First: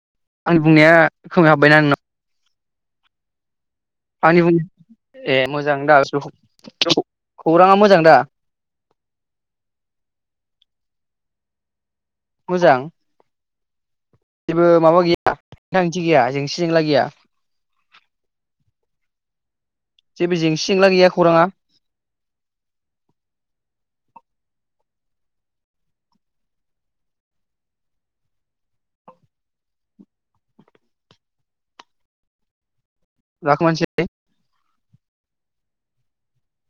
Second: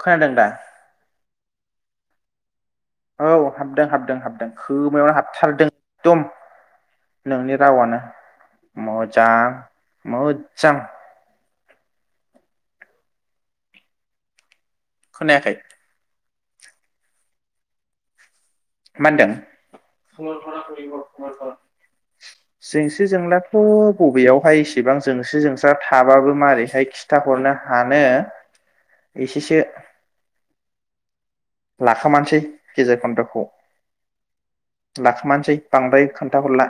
खोनादों दा आंनि बुंनाया। खोमायाव हाबबायना नोंनियाव। औ। हाबदों हाबदों हाबदों बुं खोमायावनो ए हाबथारदों मोजां दा एकदम नोंनि खौराङा रावानो मोजां दा मोजां। मोजां। मोजां। जेबो माबा गैया खोनायाखै गोनांथि गैया जों। जेंसि जेंला गैया। मा होनदों? जेबो जेंसि जेंला गैया खौराङा जेंसि जेंलाथ। बबेयावहाय इसेबां जेंसि जेंला थाबाबो मारैहाय खिथााहरनो हानो एसेसो। लाखोमानोसै। गेजेर खनदखौ लाखोमानोसै लाखोमानोसै। बांद्राय खोन्थाहरला।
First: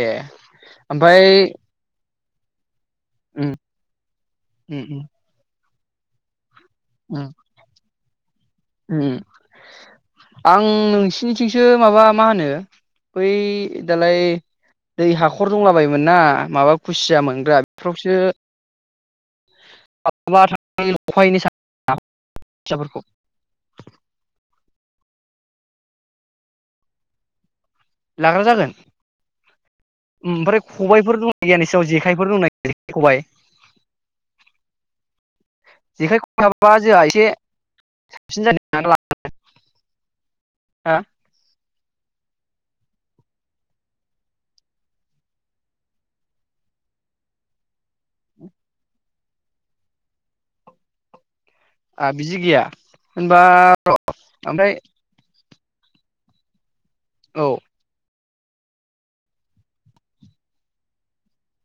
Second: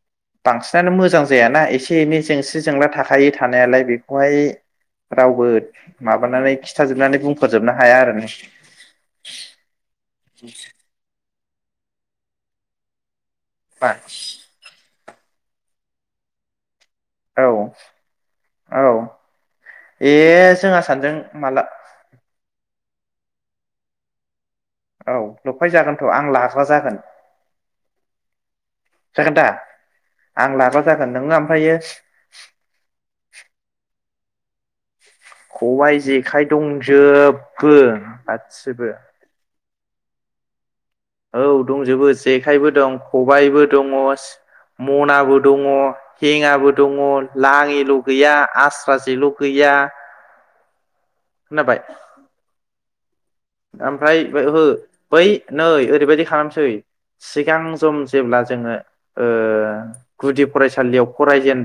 ए बांसिनानो ओमफ्राय मोजां जायाना एसे एनै। सावरायनायासो। जेंला थाखायो उम थानायालाय बेखौहाय उम उम रावबो। माबानानै खिथानो। खिथाजोबनानै उम बुंफोरजोबनो हाया आरो ना। [inaudible] आं नोंसिनि। नोंसिनिथिंसो माबा मा होनो? बैय औ दालाय। दै हाखर दंलाबायमोन ना माबा? खुसिया औ मोनग्रा बेफोरावसो औ ए माबा जोंहा सानैजों माला। फिसाफोरखौ। [inaudible] औ लफायजागोनथ आं लाग्रा जागोन। लाग्रा जागोन जागोन दा आं ओमफ्राय लाग्रा जागोन खबायफोर नोङो दंना गैया ओमफ्रायो नोंसिनाव जेखाइफोर दंना गैया जेखाय खबाइ। खबाय जेखाइ खबाबा जोंहा एसे दंजोबो गासिबो। हा औ दंजोबो जेखाइबो दं खबाइबो दङ मनाबो दङ हेङाबो दङ लाङिल' गैया आस्रा जेल' गैया। खोनाबाय आ बिजि गैया। होनबा बै ओहो ओमफ्राय। बै नै ओरैबायाददि खालामसै। औ सिगां जम जेब्ला जोङो गुदि फरायसालियाव फरायेन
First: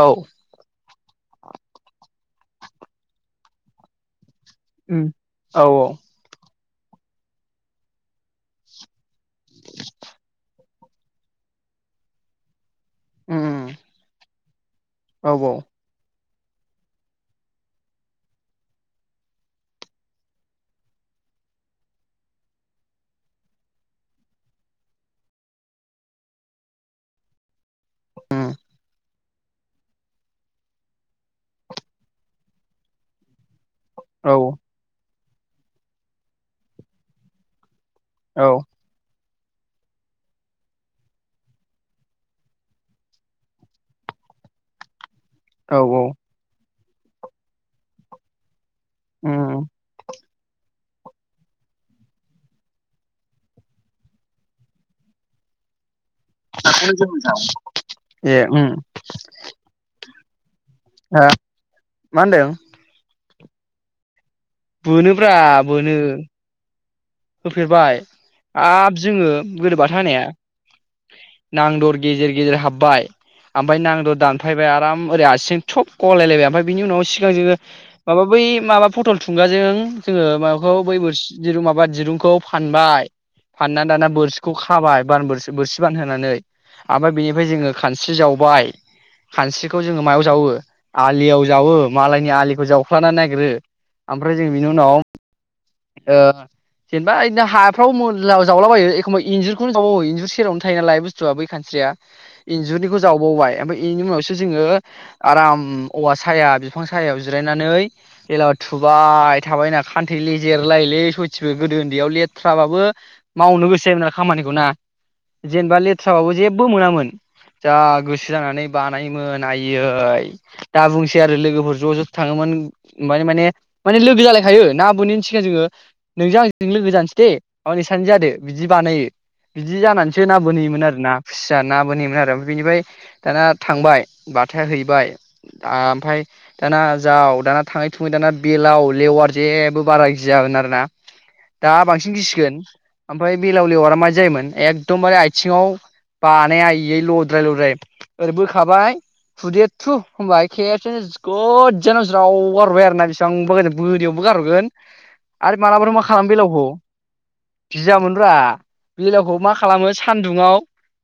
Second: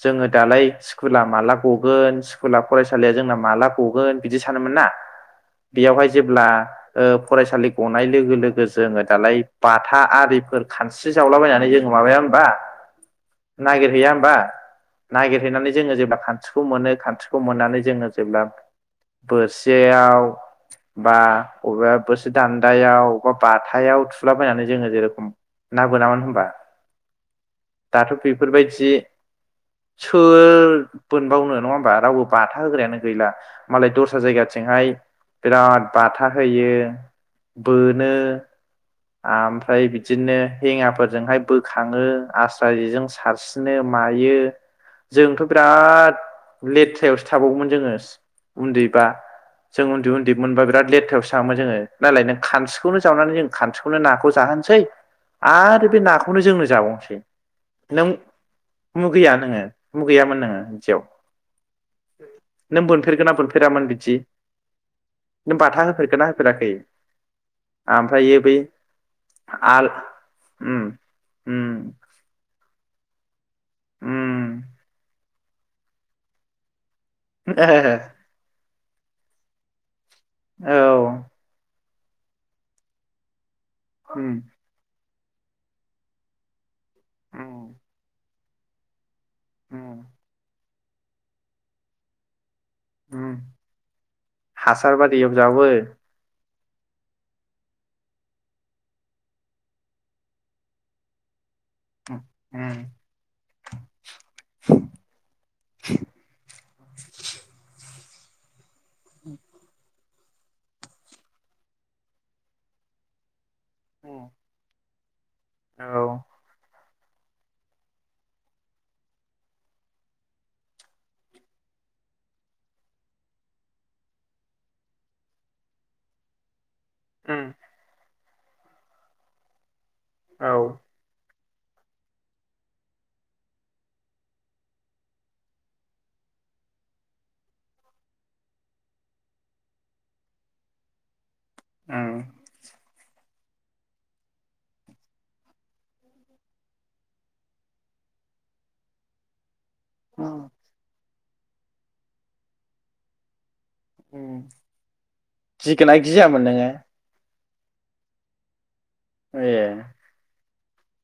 औ जोङो दालाय स्कुला माला गगोन? स्कुला फरायसालिया जोंना माला गगोन? बिदि सानोमोन ना? उम औ बेयावहाय जेब्ला फरायसालि गनाय लोगो लोगो जोङो दालाय बाथा आरिफोर खानस्रि जावलाबायनानै जोङो माबाया होनोमबा? नागिरहैया होमबा? औ नागिरहैनानै जोङो जेब्ला खान खान्स्रिखौ मोनो खान्स्रिखौ मोननानै जोङो जेब्ला बोरसेयाव बा बबेबा बोसोर दान्दायाव बबेबा बथायाव थुलाबायनानै जोङो जेरेखम ना बोनामोन होनबा? दाथ' बेफोरबायदि सोर मोनोनबावनो नङा होमबा रावबो बाथा होग्रायानो गैला मालाय दस्रा जायगाथिंहाय बिराद बाथा होयो। बोनो औ ओमफ्राय बिदिनो हेङाफोरजोंहाय बोखाङो आस्रा जजों सारसिनो मायो जोंथ' औ बिराद लेथ्रायावसो थाबावगोमोन जोङो उन्दै बा उम जों उन्दै उन्दै बिदि मोनबा बिराद लेथ्रायावसो थङोङो नालाय नों खानस्रिखौनो जावनानै जों खथिनो नाखौ जोनोसै आरो बे नाख बेखौनो जोंनो जाबावनोसै नों ए उम मुगैया नोङो मुगैयामोन नोङोसेयाव हा मा होनदों नों बोनफेरगोना ब फैयामोन बिदि बोनोब्रा नों बाथा बोनो होफेरगोना होफेराखै होफेरबाय ओमफ्रायो बै हाब जोङो आल गोदोबाथायाया उम उम नांदर गेजेर गेजेर हाब बाय ओमफाय नांद' उम दानफायबाय आराम ओरै सेंथब कलायबाय ओमफाय बिनि उनाव सिगां जोङो माबा बै माबा फटल थुंगाजों जोङो औ माबाखौ बै बोर जु माबाद दिरुंखौ फानबाय फानना दाना उम बोरसिखौ खाबाय बान बोर बोरसि बान होनानै ओमफाय बेनिफ्राय जोङो उम खानस्रि जाव बाय खानस्रिखौ उम जोङो मायाव जावो आलियाव जावो मालायनि आलि जावफ्लानानै उम नागिरो ओमफ्राय जों बिनि हासार उनाव बारियाव जावो ओ जेनबाओदिनो हाफ्राव मला जावलाबायो एखमबा इन्जुरखौ जावो इन्जुर सेरावनो थायो नालाय बुसटुआ बै खान स्रिया उम उम इन्जुरनिखौ जावबावबाय ओमफ्राय बेनि उनावसो जोङो आराम औवा साया बि बिफां सायाव जिरायनानै जला थुबाय थाबायना खान्थै लेजेरलायोलै सयथि ओ गोदो उन्दैयाव लेथ्राबाबो मावनो गोसो जायोमोन आरो खामानिखौ ना। जेनेबा औ लेथ्राबाबो जेबो मोनामोन। जा गोसो जानानै बानायोमोन आयइै दा बुंसै आरो लोगोफोर ज' ज' थाङोमोन म मानि माने माने लोगो जालायखायो ना बोनैनि सिगां जोङो। नोंजों आंजों जों लोगो जानोसै दे उम अ नोंसोर सानैजों जादो। बिदि बानायो बिजि जानानैसो ना औ बोनहोयोमोन आरो ना। खुसिया ना बोनहैयोमोन आरो बेनिफ्राय दाना थांबाय बाथाया हैबाय आमफाय दाना जाव दाना थाङै थुङै दाना बेलाव लेवार जेबो बारा गियामोन आरोना। दा बांसिन उम गिसिगोन ओमफाय बेलाव लिवरा माबै जायोमोन एखदमबारे आथिङाव बानायायै लद्राय लद्राय ओरै बोखाबाय फुदेर थु होनबाय खेबसेनो गोजानाव ज्राव गारहरबाय आरोना बेसेबांबा गोजान बोरियावबो उम गारहरगोन आरो मालाबफोर गिगोना मा खालाम गियामोन बेलावखौ नोङो गियामोन ब्रा। बिलावखौ मा ए खालामो सान्दुङआव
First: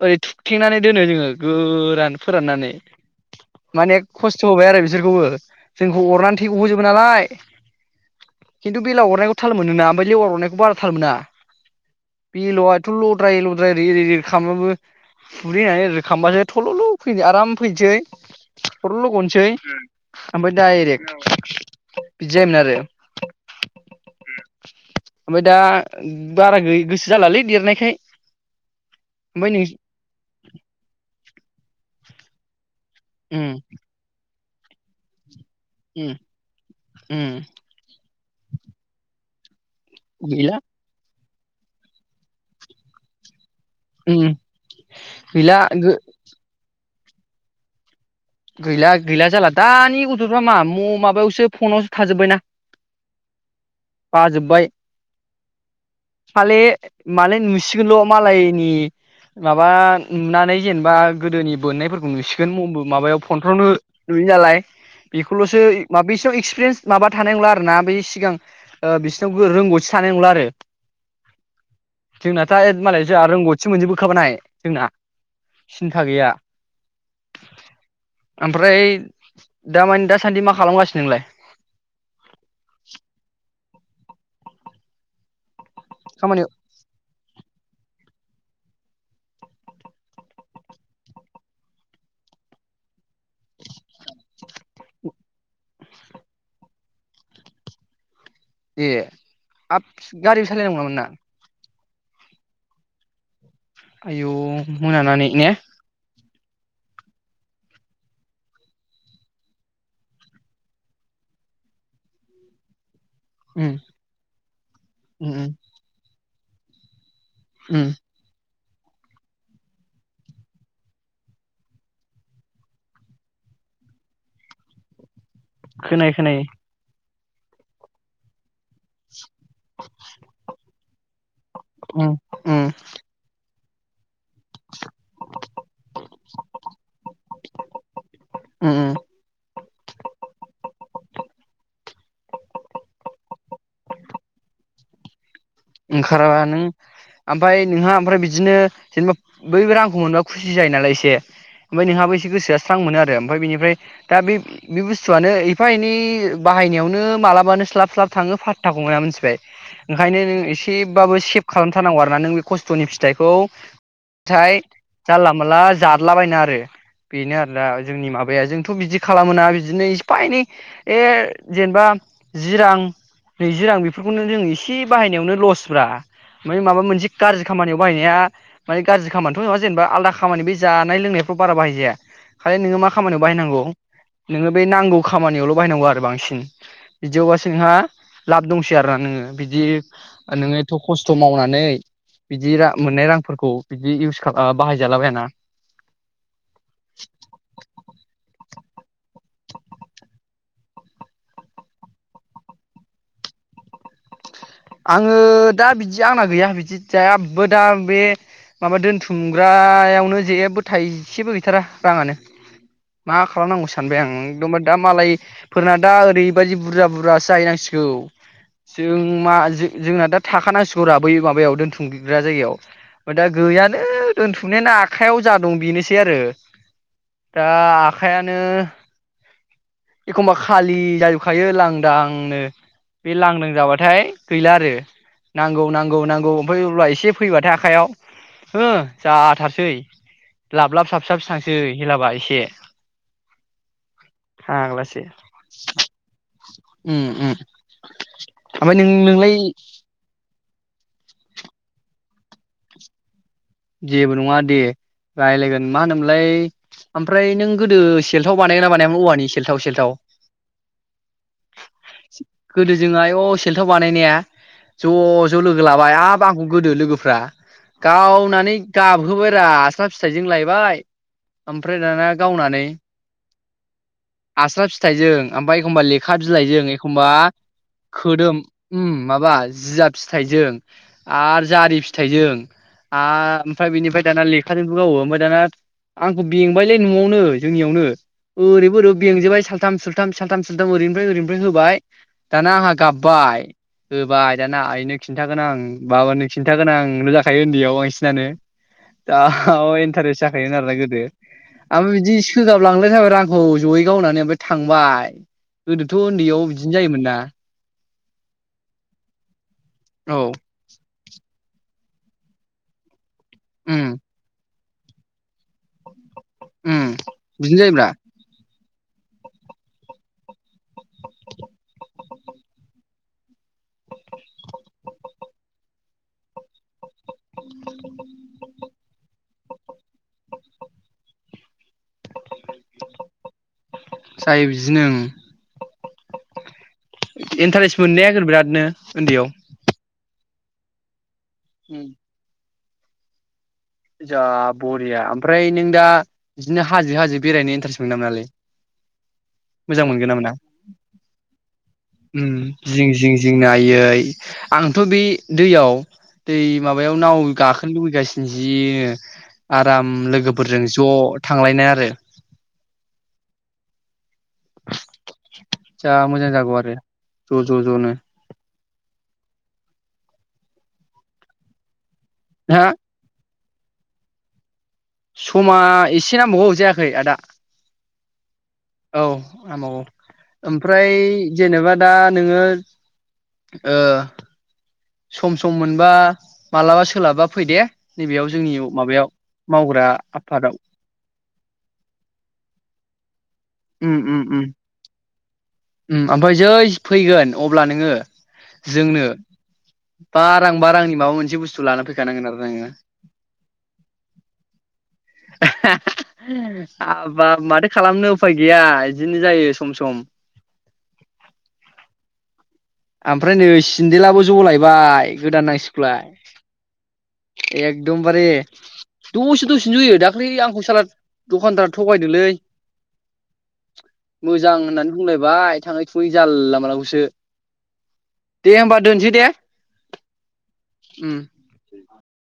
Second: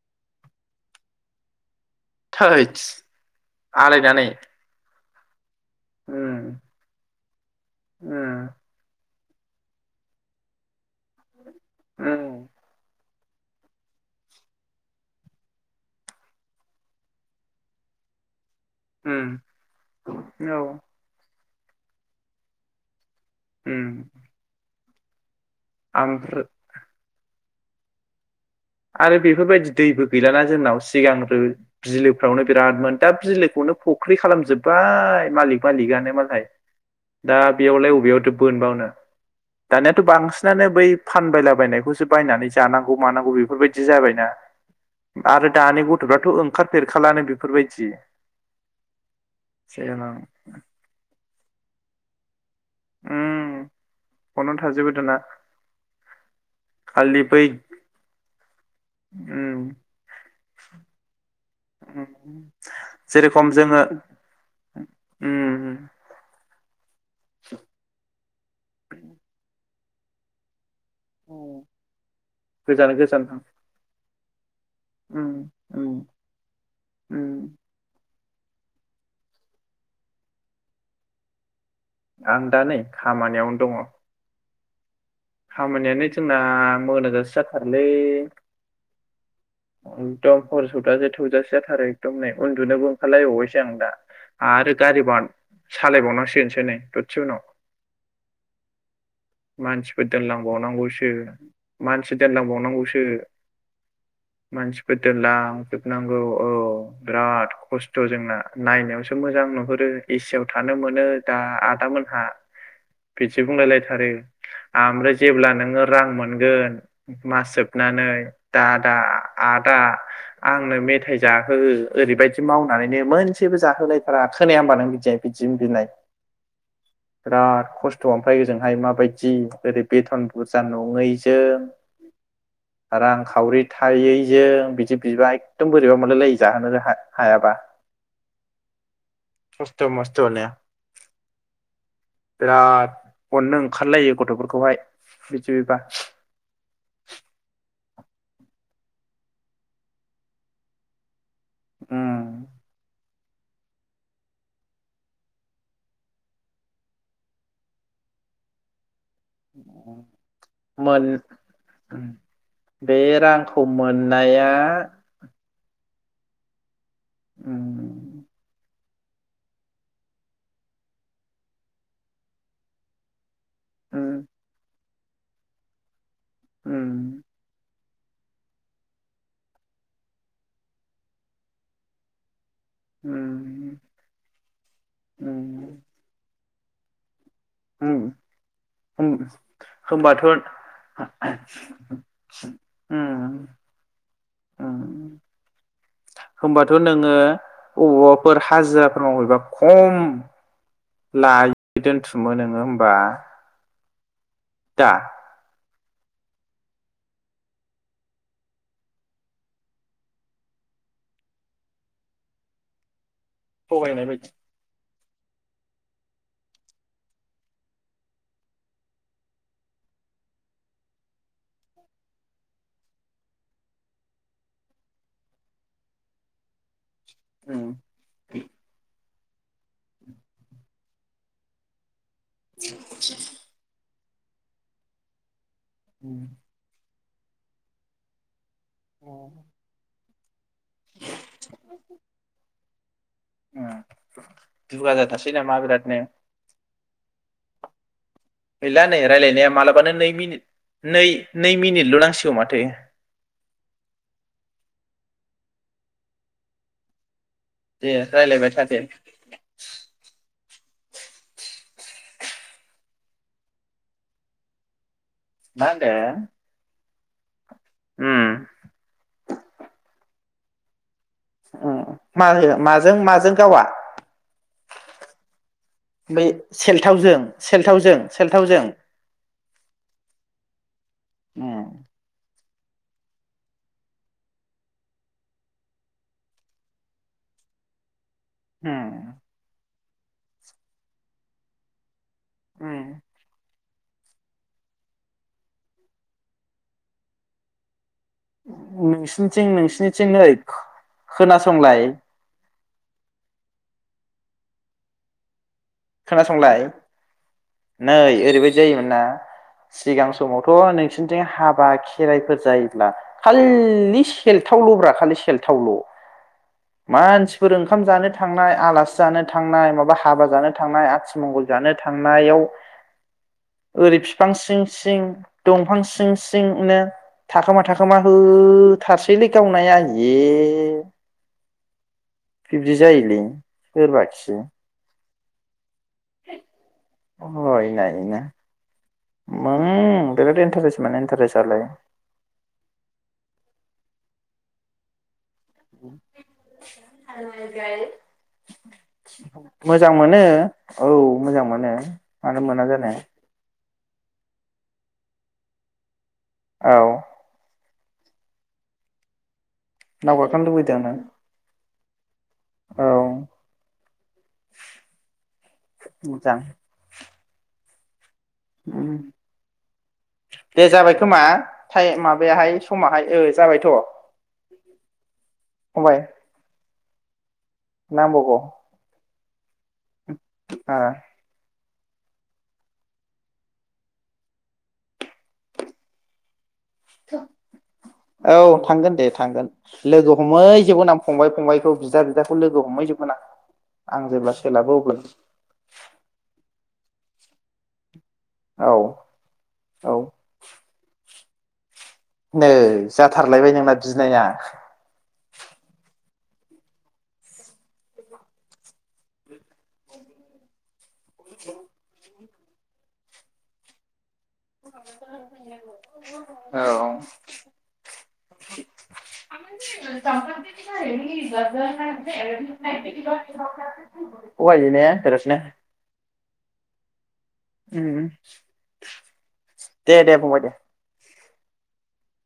ओरै थुखथेंनानै दोनो जोङो गो रान फोराननानै थैस माने आलायनानै खस्थ' होबाय आरो बि बिसोरखौबो जोंखौ अरनानै उम थै गहोजोबो नालाय उम [unintelligible] खिन्थु बेललाव अरनायखौ थाल मोनो ना ओमफ्राय लेवार अरनायखौ बारा थाल मोना। उम बेललावाथ' ल लद्राय लद्राय ओरै ओरै ओरै खालामब्लाबो फुरैनानै ओरै खालामबानो थल'ल' फैनो आराम फैनोसै। थरल' उम गनोसै औ ओमफ्राय डाइरेक्ट बिदि जायोमोन आरो उम [inaudible] ओमफ्राय दा आमफ्रो बारा गोसो जालालै लिरनायखाय आरो बेफोरबायदि दैबो गैलाना जोंनाव सिगांफोर बिलो रावनो बिरादमोन। दा बि उम लोखौनो फख्रि खालामजोब बाय मलिक उम मालिगानो मालाय उम दा बेयावलाय अबेयावथो बोनबावनो दानियाथ' गैला बांसिनानो बै फानबायला बायनायखौसो बायनानै जानांगौ मानांगौ बे बिदि जाबाय उम ना आरो गैला दानि गथ'फ्राथ' ओंखार फेरखालानो बेफोरबायदि गैला गैला जाला दानि सिगां गथ'फ्रा मा म माबायावसो फनावसो थाजोब्बाय ना उम फनावनो बाजोबबाय थाजोबो दाना खालि खालि मालाय बै नुसिगोनल' मालायनि उम माबा नुनानै जेनेबा गोदोनि उम बोननायफोरखौ नुसिगोन मब माबायाव जेरेखम फ्रावनो जोङो नुयो नालाय बेखौल'सो उम मा बे स एक्सफिरेन्स माबा थानाय नंला आरो ना बै सिगां ओ बिसोरनाव रोंगौ थानाय नंला आरो जोंनाथ' आ एद गोजान मालाय जोंहा गोजान रोंग'थि मोनजोबो खाबोनाय जोंना उम उम सिन्था गैया उम आमफ्राय दा मानि दा सान्दि मा खालामगासिनो नोंलाइ? आं दा नै खामानियावनो दङ'। खामानियानो जोंना खामानि मोना जासे जा आरोलै एकदम हर सौजासे थौजासे जाथारो एकदम नै उन्दुनोबो ओंखारलायबावबायसो आं दा। आरो गारि बार सालाय बावनांसिगोनसो नै दससे उनाव ए हाब मानसिफोर गारिबो सालायनांगौ नामा नोंना दोनलांबावनांगौसो। मानसि दोनलांबावनांगौसो। आयौ मोनानानै ने। औ औ बिराद खस्थ' जोंना। नायनायावसो मोजां नुहुरो एसि आव थानो मोनो दा आदामोनहा [unintelligible] उम बुंलायलायथारो। आमफ्राय उम जेब्ला नोङो रां मोनगोन मास उम जोबनानै दादा आदा आदा आंनो मेथाइ जाहो ओरैबायदि मावनानैनो मोनसेबो जाहोलायथारा खोनाया होनबा नों बिदि। बिदि बिनाय खोनायो खोनायो बिराद खस्थ' ओमफाय ओजोंहाय माबायदि जि ओरै बेथन बुरजा नङैजों उम उम उम रां खावरि थायै जों बिदि बिबा एखदम बोरैबा मोनलाय लायो जाहोनो हायाबा उम खस्थ' मस्थ'नो बिराद अननो ओंखारलायो। गथ'फोरखौहाय बिदि बिबा ओंखाराबा नों ओमफाय नोंहा ओमफ्राय बिदिनो जेनेबा बैबो रांखौ मोनबा खुसि जायो नालाय एसे ओमफ्राय नोंहाबो एसे गोसोआ स्रां मोनो आरो ओमफाय बिनिफ्राय दा बे बे बुस्थुआनो एफा एनै बाहायनायावनो मालाबानो स्लाब स्लाब थाङो फातताखौ मोना [unintelligible] [unintelligible] ओंखायनो नों मोन सेबाबो सेभ खालामथारनांगौ उम, आरोना नों बे खस्थ'नि बे फिथाइखौ रांखौ मोननाया [unintelligible] जाला माला जादलाबायना आरो बेनो आरो ना उम जोंनि माबाया जोंथ' बिदि खालामोना बिदिनो एफा एनै ए जेनेबा जि रां नैजि रां उम बेफोरखौनो जों एसे बाहायनायावनो लस मसफ्रा माबा मोनसे उम गाज्रि खामानियाव बायनाया मानानि गाज्रि खामानिथ' नङा जेनेबा आलदा खामानि बे जानाय लोंनायफ्राव बारा बाहायजाया खालि नोङो मा खामानियाव बाहायनांगौ उम नोङो बे नांगौ खामानियावल' उम बाहायनांगौ आरो बांसिन बि जौ बस नोंहा उम लाब दंसै आरोना होम नोङो बिदि होमबाथ' नोङो एथ' खस्थ' मावनानै बिदि मोननाय रांफोरखौ बिदि इउस खाला बाहायजालाबायाना होनोमबाथ' नोङो बबावबाफोर हाजिराफोर मावहैबा खम लायो दोनथुमो नोङो होमबा? दा आङो दा बिदि आंना गैया बिदि जेबो दा बे माबा दोनथुमग्रायावनो जेबो थाइसेबो गैथारा रांङानो। मा खालामनांगौ सानबाय थगायनाय बायदि आं [unintelligible] दा मालाय फोरना दा ओरैबायदि बुरजा बुरजासो जाहैनांसिगौ जों मा जोंना दा थाखानांसिगरा बै माबायाव दोनथुमग्रा जायगायाव ओमफ्राय दा गैयानो दोनथुमनायानो आखायाव दं बेनोसै आरो दा उम आखाइ आनो एखमबा खालि जाजोबखायो लांदां। आंनो बे लांदां जाबाथाय गैला आरो। नांगौ नांगौ उम नांगौ ओमफ्राय अब्ला एसे फैबाथाय आखाइयाव हो उम जाथारसै। लाब लाब साबसाब थांसो हेलाबा एसे दुगा फाग्लासो जाथारसै नामा बिरादनो? उम उम। ओमफ्राय नों नोंलाय नाया मालाबानो नै मिनिट नै नै मिनिटल' नांसिगौ माथो। जेबो नङा दे रायलायगोन मा होनोमोनलाय ओमफ्राय नों गोदो दे सेलथाव रायलायबाय था बानायगोन ना दे बानायामोन औवानि सेलथाव सेलथाव गोदो जों आयौ सेलथाव बानायनाया ज' ज' लोगो मा लाबाय हाब होनदों आंखौ गोदो लोगो फ्रा गाव उम नानै गाबहोबाय रा आस्ला फिथाइजों लाय बाय माजों माजों गावा आस्रा फिथाइजों ओमफाय, एखमबा लेखा बै बिलाइजों एखमबा सेलथावजों सेलथावजों सेलथावजों खोदोम माबा जिया फिथाइजों आरो उम जारि फिथाइजों, आ ओमफ्राय बेनिफ्राय दाना लेखाजोंबो गावो ओमफ्राय दाना आंखौ बेंबायलै न'आवनो जोंनियावनो, ओरैबो उम ओरैबो बेंजोबबाय सालथाम सुथ साथाम सानथाम सानथाम ओरैनि ओरनिफ्राय होबाय, दाना आंहा उम गाबाय होबाय दाना आइनो खिन्थागोन आं बाबानो खिन्थागोन आं जाखायो उन्दैयाव आं [unintelligible] जा नोंसिनिथिं नोंसिनिथिं इन्टारेस्ट नै जाबायमोन आरोना गोदो खोनासंलाय आमफाय बिदि सोगाब लांलायथारबाय रा आंखौ जयै गावनानै ओमफ्राय थांबाय। गोदोथ' उन्दैयाव खोनासंलाय बिदिनो जायोमोन ना? नै ओरैबायदि जायोमोन ना सिगां औ समावथ' नों नोंसिनथिं हाबा खेराइफोर जायोब्ला उम खाल्लि सेल थाव ल'ब्रा खालि सेलथावल' उम मानसिफोर बिदिनो ओंखाम जायोब्रा जानो थांनाय आलासि जानो थांनाय माबा हाबा जानो थांनाय आथिमंगल जानो थांनायाव ओरै बिफां सिं सिं दंफां सिं सिंनो थाखोमा थाखोमा होथार सिलै गावनाया ए बिब्दि जायोलै सोरबाखि। जायो बिदिनो ओं इन्टारेस्ट हयनायैनो मोननायागोन बिरादनो उन्दैयाव उम बिराद इन्टारेसमोन इन्टारेस आलाय। जा बरिया ओमफ्राय नों दा बिदिनो हाजो हाजो बेरायनो इन्टारेस्ट मोनो ना मोनालै मोजां मोनगोन ना मोन ना औ मोजां मोनो मानो मोना जिं जानो जिं जिं नो आयै आंथ' बे दैयाव दै औ माबायाव नाव गाखो [unintelligible] थांनो लुबैगासिनोसो जिनो आराम दावगाखां लोगोफोरजों लुबैदों आङो ज' थांलायनाय आरो। औ जा मोजां जागौ आरो। ज' ज' ज' नो दे जाबाय खोमा। [unintelligible] माबायाहाय नोंहा समाहाय ओ जाबायथ' समा फंबाय एसे नांबावगौ जाया यै आदा नांबावगौ औ [unintelligible] ओ ओमफ्राय जेनेबा दा नोङो ओ सम सम मोनबा मालाबा सोलाबा फै दे नैबेयाव औ जोंनि थांगोन दे माबायाव थांगोन मावग्रा लोगो आफादाव हमहै जोबगोन आं फंबाय फंबायखौ बिदा बिदाखौ लोगो हमहै जोबगोन आं आं जेब्ला सोलाबो अब्ला ओम ओमफाय जै फैगोन अब्ला नोङो औ जोंनो औ बा रां बा रांनि माबा मोन बुसथु लाना फै नै जाथारलायबाय नोंना बिनाया हाबाब माथो खालामनो उफाय गैया बिदिनो जायो सम सम ओमफ्राय नै सिन्देलाबो जलायबाय गोदान नांसिगौलाय औ एकदमबारे दसे दसेनो जयो दाख्लै आंखौ साला दखानदारा थगायदोलै मोजां थगायो ने होननानै बिरादनो बुंलायबाय थाङै थुङै जालला मालाखौसो ओम दे दे फंबाय दे उम